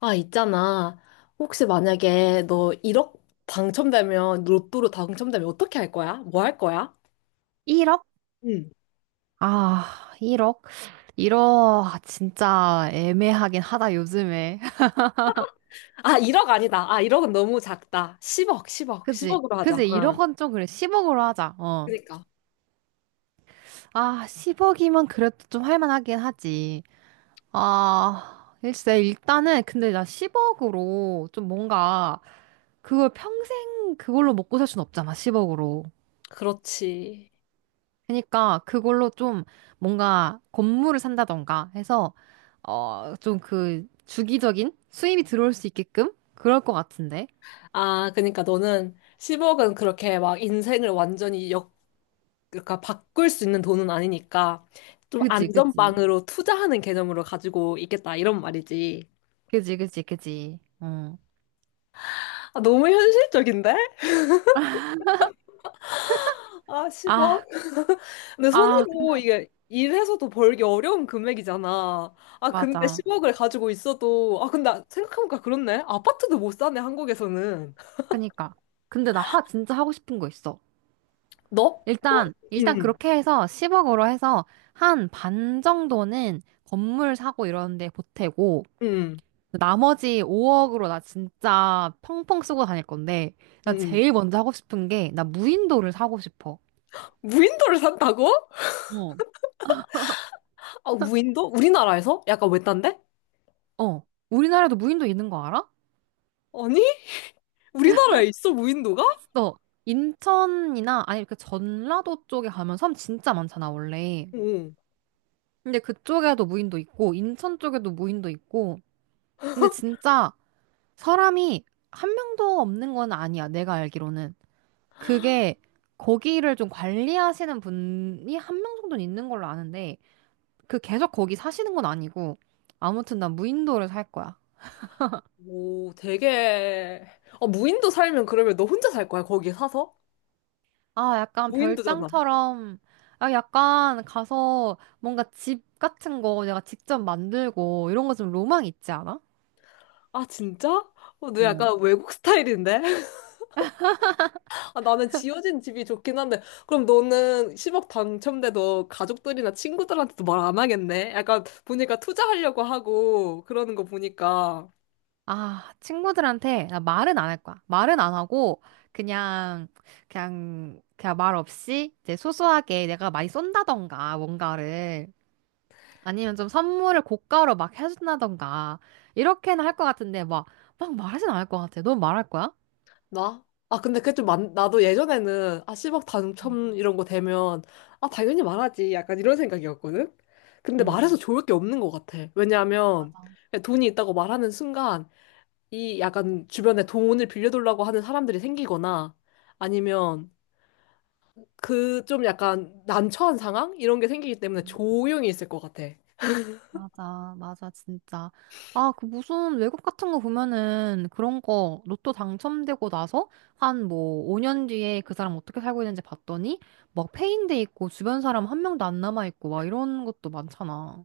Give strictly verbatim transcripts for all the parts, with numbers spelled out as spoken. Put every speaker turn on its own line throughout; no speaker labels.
아, 있잖아. 혹시 만약에 너 일억 당첨되면, 로또로 당첨되면 어떻게 할 거야? 뭐 할 거야?
일 억?
응.
아, 일 억? 일 억, 진짜 애매하긴 하다, 요즘에.
아, 일억 아니다. 아, 일억은 너무 작다. 십억, 십억,
그지?
십억으로 하자.
그지?
응.
일 억은 좀 그래. 십 억으로 하자, 어.
그니까.
아, 십 억이면 그래도 좀 할만하긴 하지. 아, 글쎄, 일단은, 근데 나 십 억으로 좀 뭔가, 그걸 평생 그걸로 먹고 살 순 없잖아, 십 억으로.
그렇지.
그러니까, 그걸로 좀 뭔가 건물을 산다던가 해서, 어, 좀 그, 주기적인 수입이 들어올 수 있게끔? 그럴 것 같은데.
아, 그니까 러 너는 십억은 그렇게 막 인생을 완전히 역, 그러니까 바꿀 수 있는 돈은 아니니까 좀
그지, 그지.
안전빵으로 투자하는 개념으로 가지고 있겠다. 이런 말이지.
그지, 그지, 그지. 어.
아, 너무 현실적인데? 아,
아,
십억? 근데
아,
손으로
근데,
이게 일해서도 벌기 어려운 금액이잖아. 아, 근데
맞아.
십억을 가지고 있어도, 아, 근데 생각해보니까 그렇네. 아파트도 못 사네, 한국에서는.
그니까. 근데 나 하, 진짜 하고 싶은 거 있어.
너? 너,
일단, 일단
응,
그렇게 해서 십 억으로 해서 한 반 정도는 건물 사고 이런 데 보태고,
응,
나머지 오 억으로 나 진짜 펑펑 쓰고 다닐 건데,
응.
나
응.
제일 먼저 하고 싶은 게, 나 무인도를 사고 싶어.
무인도를 산다고?
어.
아, 무인도? 우리나라에서? 약간 외딴데?
어. 우리나라에도 무인도 있는 거 알아?
아니? 우리나라에 있어, 무인도가?
있어. 인천이나 아니 그 전라도 쪽에 가면 섬 진짜 많잖아, 원래.
응.
근데 그쪽에도 무인도 있고 인천 쪽에도 무인도 있고. 근데 진짜 사람이 한 명도 없는 건 아니야, 내가 알기로는. 그게 거기를 좀 관리하시는 분이 한 명 정도는 있는 걸로 아는데 그 계속 거기 사시는 건 아니고 아무튼 난 무인도를 살 거야.
오, 되게. 아, 무인도 살면 그러면 너 혼자 살 거야, 거기 사서?
아, 약간
무인도잖아.
별장처럼, 아, 약간 가서 뭔가 집 같은 거 내가 직접 만들고 이런 거 좀 로망 있지 않아?
아, 진짜? 어, 너
어.
약간 외국 스타일인데? 아, 나는 지어진 집이 좋긴 한데, 그럼 너는 십억 당첨돼도 가족들이나 친구들한테도 말 안 하겠네? 약간 보니까 투자하려고 하고 그러는 거 보니까.
아, 친구들한테 나 말은 안 할 거야. 말은 안 하고 그냥 그냥 그냥 말 없이 이제 소소하게 내가 많이 쏜다던가 뭔가를 아니면 좀 선물을 고가로 막 해준다던가 이렇게는 할 것 같은데 막 막 말하진 않을 것 같아. 넌 말할 거야?
나? 아, 근데 그게 좀 많, 나도 예전에는, 아, 십억
응,
당첨 이런 거 되면, 아, 당연히 말하지. 약간 이런 생각이었거든? 근데
응.
말해서 좋을 게 없는 것 같아. 왜냐하면,
맞아.
그냥 돈이 있다고 말하는 순간, 이 약간 주변에 돈을 빌려달라고 하는 사람들이 생기거나, 아니면, 그 좀 약간 난처한 상황? 이런 게 생기기 때문에 조용히 있을 것 같아.
맞아, 맞아, 진짜. 아, 그 무슨 외국 같은 거 보면은 그런 거 로또 당첨되고 나서 한 뭐 오 년 뒤에 그 사람 어떻게 살고 있는지 봤더니 막 폐인돼 있고 주변 사람 한 명도 안 남아 있고 막 이런 것도 많잖아.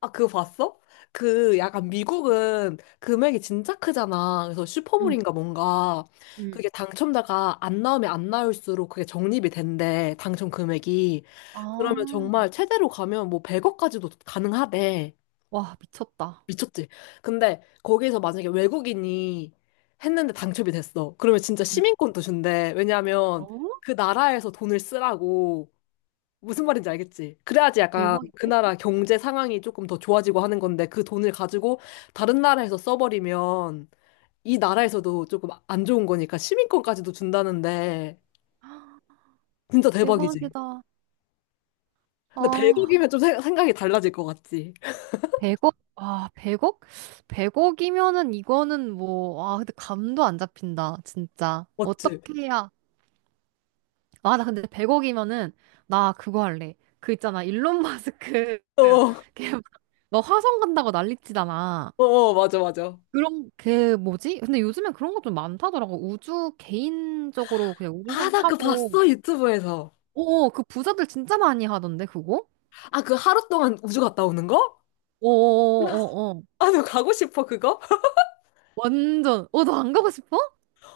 아, 그거 봤어? 그 약간 미국은 금액이 진짜 크잖아. 그래서
응,
슈퍼볼인가 뭔가
응.
그게 당첨자가 안 나오면 안 나올수록 그게 적립이 된대. 당첨 금액이. 그러면
아,
정말 최대로 가면 뭐 백억까지도 가능하대.
와, 미쳤다.
미쳤지? 근데 거기에서 만약에 외국인이 했는데 당첨이 됐어. 그러면 진짜
응.
시민권도 준대.
어?
왜냐하면 그 나라에서 돈을 쓰라고. 무슨 말인지 알겠지? 그래야지 약간 그
대박인데?
나라 경제 상황이 조금 더 좋아지고 하는 건데 그 돈을 가지고 다른 나라에서 써버리면 이 나라에서도 조금 안 좋은 거니까 시민권까지도 준다는데 진짜 대박이지.
대박이다.
근데
아,
백억이면 좀 생- 생각이 달라질 것 같지.
백억 아, 백 억? 백 억이면은 이거는 뭐, 아, 근데 감도 안 잡힌다, 진짜.
맞지?
어떻게 해야, 아, 나 근데 백 억이면은 나 그거 할래. 그 있잖아. 일론 마스크
어, 어,
걔너 화성 간다고 난리치잖아.
어, 맞아, 맞아.
그런 그 뭐지? 근데 요즘엔 그런 거 좀 많다더라고. 우주 개인적으로 그냥
아,
우주선
나 그거
타고
봤어, 유튜브에서.
오, 그 부자들 진짜 많이 하던데 그거?
아, 그 하루 동안 우주 갔다 오는 거?
어어어어.
아, 나 가고 싶어, 그거?
완전. 어, 너 안 가고 싶어?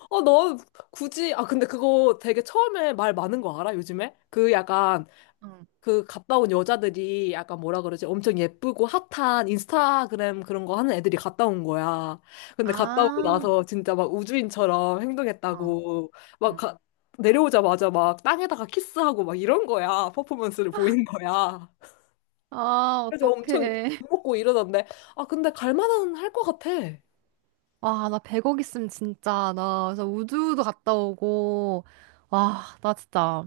어, 너 굳이, 아, 근데 그거 되게 처음에 말 많은 거 알아, 요즘에? 그 약간
응.
그 갔다 온 여자들이 약간 뭐라 그러지? 엄청 예쁘고 핫한 인스타그램 그런 거 하는 애들이 갔다 온 거야. 근데 갔다 오고
아,
나서 진짜 막 우주인처럼
어,
행동했다고 막
응.
가- 내려오자마자 막 땅에다가 키스하고 막 이런 거야. 퍼포먼스를 보이는 거야.
아,
그래서 엄청 욕
어떡해.
먹고 이러던데. 아, 근데 갈 만은 할 것 같아.
와, 나 백 억 있으면 진짜, 나 그래서 우주도 갔다 오고, 와, 나 진짜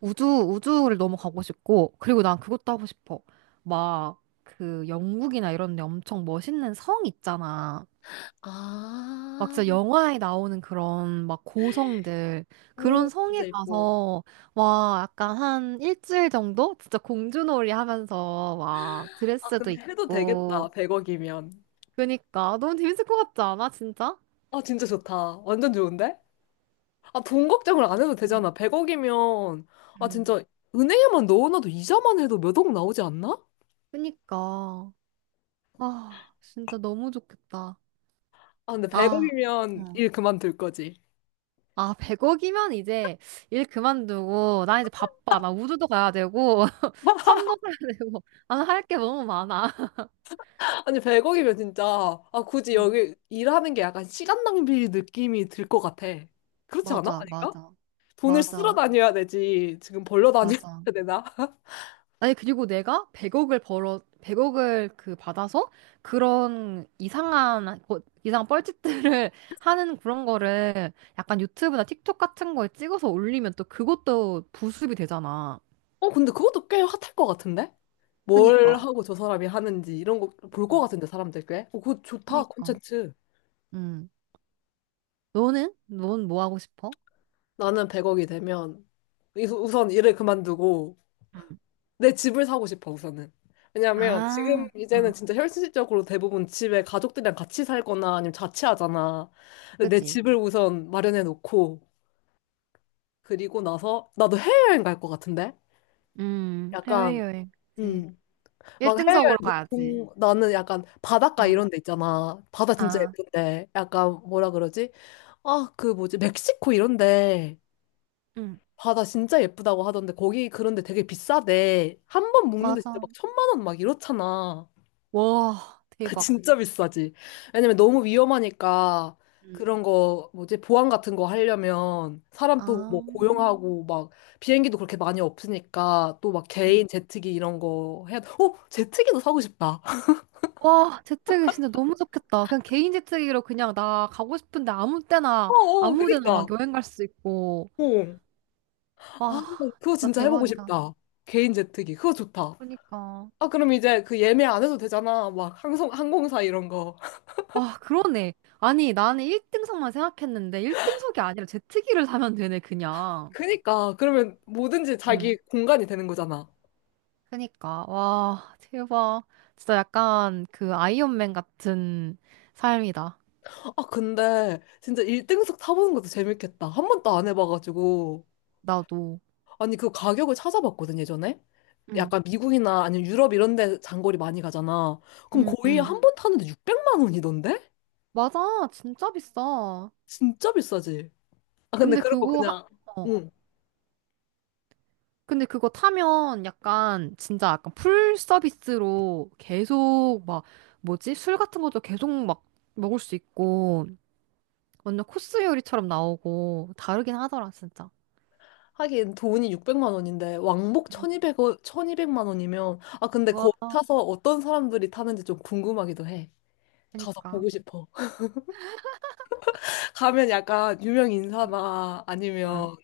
우주, 우주를 너무 가고 싶고, 그리고 난 그것도 하고 싶어. 막, 그 영국이나 이런 데 엄청 멋있는 성 있잖아. 막
아,
진짜 영화에 나오는 그런 막 고성들,
오,
그런 성에
진짜 예뻐.
가서, 와, 약간 한 일주일 정도? 진짜 공주놀이 하면서, 와,
아,
드레스도
근데 해도 되겠다.
입고,
백억이면.
그니까, 너무 재밌을 것 같지 않아, 진짜?
아, 진짜 좋다. 완전 좋은데? 아, 돈 걱정을 안 해도
음,
되잖아. 백억이면, 아,
음.
진짜, 은행에만 넣어놔도 이자만 해도 몇 억 나오지 않나?
그니까. 아, 진짜 너무 좋겠다.
아, 근데
아,
백억이면
어.
일 그만둘 거지.
아, 백 억이면 이제 일 그만두고, 나 이제 바빠. 나 우주도 가야 되고, 섬도 가야 되고, 나는 할 게 너무 많아.
아니, 백억이면 진짜, 아, 굳이
음.
여기 일하는 게 약간 시간 낭비 느낌이 들 것 같아. 그렇지 않아?
맞아,
아닌가?
맞아,
돈을 쓸어
맞아,
다녀야 되지. 지금 벌러 다녀야
맞아.
되나?
아니, 그리고 내가 백 억을 벌어, 백억을 그 받아서 그런 이상한, 거- 이상한 뻘짓들을 하는 그런 거를 약간 유튜브나 틱톡 같은 거에 찍어서 올리면 또 그것도 부수입이 되잖아.
어, 근데 그것도 꽤 핫할 것 같은데? 뭘
그니까,
하고 저 사람이 하는지 이런 거 볼 것
응.
같은데, 사람들 꽤? 어, 그거 좋다,
그니까.
콘텐츠.
음. 너는? 넌 뭐 하고 싶어?
나는 백억이 되면 이- 우선 일을 그만두고
응.
내 집을 사고 싶어 우선은. 왜냐면 지금
아,
이제는
어.
진짜 현실적으로 대부분 집에 가족들이랑 같이 살거나 아니면 자취하잖아. 근데 내
그치?
집을 우선 마련해 놓고 그리고 나서 나도 해외여행 갈 것 같은데?
음,
약간
해외여행. 그치.
음.
일
막
등석으
해외여행
로 가야지.
보통 나는 약간 바닷가
어,
이런 데 있잖아. 바다 진짜
아,
예쁜데. 약간 뭐라 그러지? 아, 그 뭐지? 멕시코 이런데.
응,
바다 진짜 예쁘다고 하던데 거기 그런데 되게 비싸대. 한 번 묵는데 진짜
맞아.
막 천만 원 막 이렇잖아.
와, 대박.
진짜 비싸지. 왜냐면 너무 위험하니까
응,
그런 거 뭐지 보안 같은 거 하려면 사람 또 뭐
아.
고용하고 막 비행기도 그렇게 많이 없으니까 또 막
응.
개인 제트기 이런 거 해야 돼. 어, 제트기도 사고 싶다.
와, 재트기 진짜 너무 좋겠다. 그냥 개인 재트기로 그냥 나 가고 싶은데 아무
어,
때나,
어,
아무 데나 막
그니까.
여행 갈 수 있고.
어. 아,
와,
그거
진짜
진짜 해보고
대박이다.
싶다. 개인 제트기. 그거 좋다.
그니까.
아, 그럼 이제 그 예매 안 해도 되잖아. 막 항공, 항공사 이런 거.
와, 그러네. 아니, 나는 일 등석만 생각했는데 일 등석이 아니라 제트기를 사면 되네, 그냥.
그니까 그러면 뭐든지 자기
응.
공간이 되는 거잖아.
그니까, 와, 대박. 진짜 약간 그 아이언맨 같은 삶이다.
아 근데 진짜 일등석 타보는 것도 재밌겠다. 한 번도 안 해봐가지고
나도.
아니 그 가격을 찾아봤거든 예전에.
응,
약간 미국이나 아니면 유럽 이런 데 장거리 많이 가잖아. 그럼
응,
거의
응.
한 음. 번 타는데 육백만 원이던데?
맞아, 진짜 비싸.
진짜 비싸지. 아 근데
근데
그런 거
그거 하,
그냥
어,
응.
근데 그거 타면 약간 진짜 약간 풀 서비스로 계속 막 뭐지? 술 같은 것도 계속 막 먹을 수 있고 완전 코스 요리처럼 나오고 다르긴 하더라, 진짜.
하긴 돈이 육백만 원인데 왕복
음.
천이백 천이백만 원이면 아 근데
와,
거기 타서 어떤 사람들이 타는지 좀 궁금하기도 해. 가서
그니까.
보고 싶어. 가면 약간 유명 인사나
응,
아니면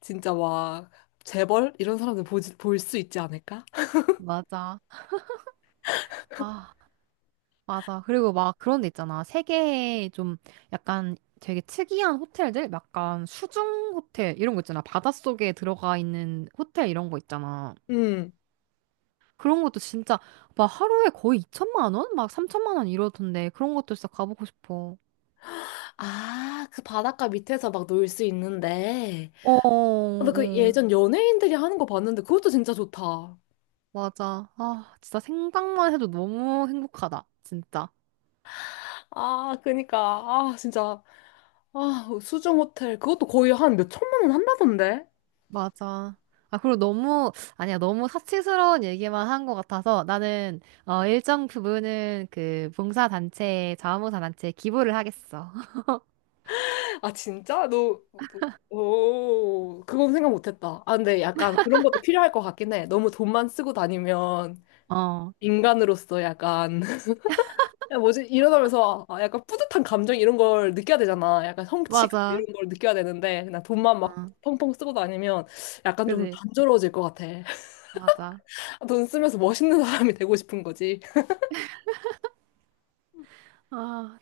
진짜 막 재벌 이런 사람들 보볼수 있지 않을까?
맞아. 아, 맞아. 그리고 막 그런 데 있잖아. 세계에 좀 약간 되게 특이한 호텔들? 약간 수중 호텔 이런 거 있잖아. 바닷속에 들어가 있는 호텔 이런 거 있잖아.
음.
그런 것도 진짜 막 하루에 거의 이천만 원? 막 삼천만 원 이러던데 그런 것도 진짜 가보고 싶어.
아, 그 바닷가 밑에서 막 놀 수 있는데.
어, 어,
근데 그
어.
예전 연예인들이 하는 거 봤는데 그것도 진짜 좋다.
맞아. 아, 진짜 생각만 해도 너무 행복하다. 진짜.
아, 그니까. 아, 진짜. 아, 수중 호텔. 그것도 거의 한 몇 천만 원 한다던데?
맞아. 아, 그리고 너무, 아니야, 너무 사치스러운 얘기만 한 것 같아서 나는, 어, 일정 부분은 그 봉사단체, 자원봉사단체에 기부를 하겠어.
아, 진짜? 너, 너- 오, 그건 생각 못 했다. 아, 근데 약간 그런 것도 필요할 것 같긴 해. 너무 돈만 쓰고 다니면
어,
인간으로서 약간 야, 뭐지? 이러다면서 아, 약간 뿌듯한 감정 이런 걸 느껴야 되잖아. 약간 성취감
맞아.
이런 걸 느껴야 되는데 그냥 돈만 막
어,
펑펑 쓰고 다니면 약간 좀
그지?
단조로워질 것 같아.
맞아.
돈 쓰면서 멋있는 사람이 되고 싶은 거지.
아,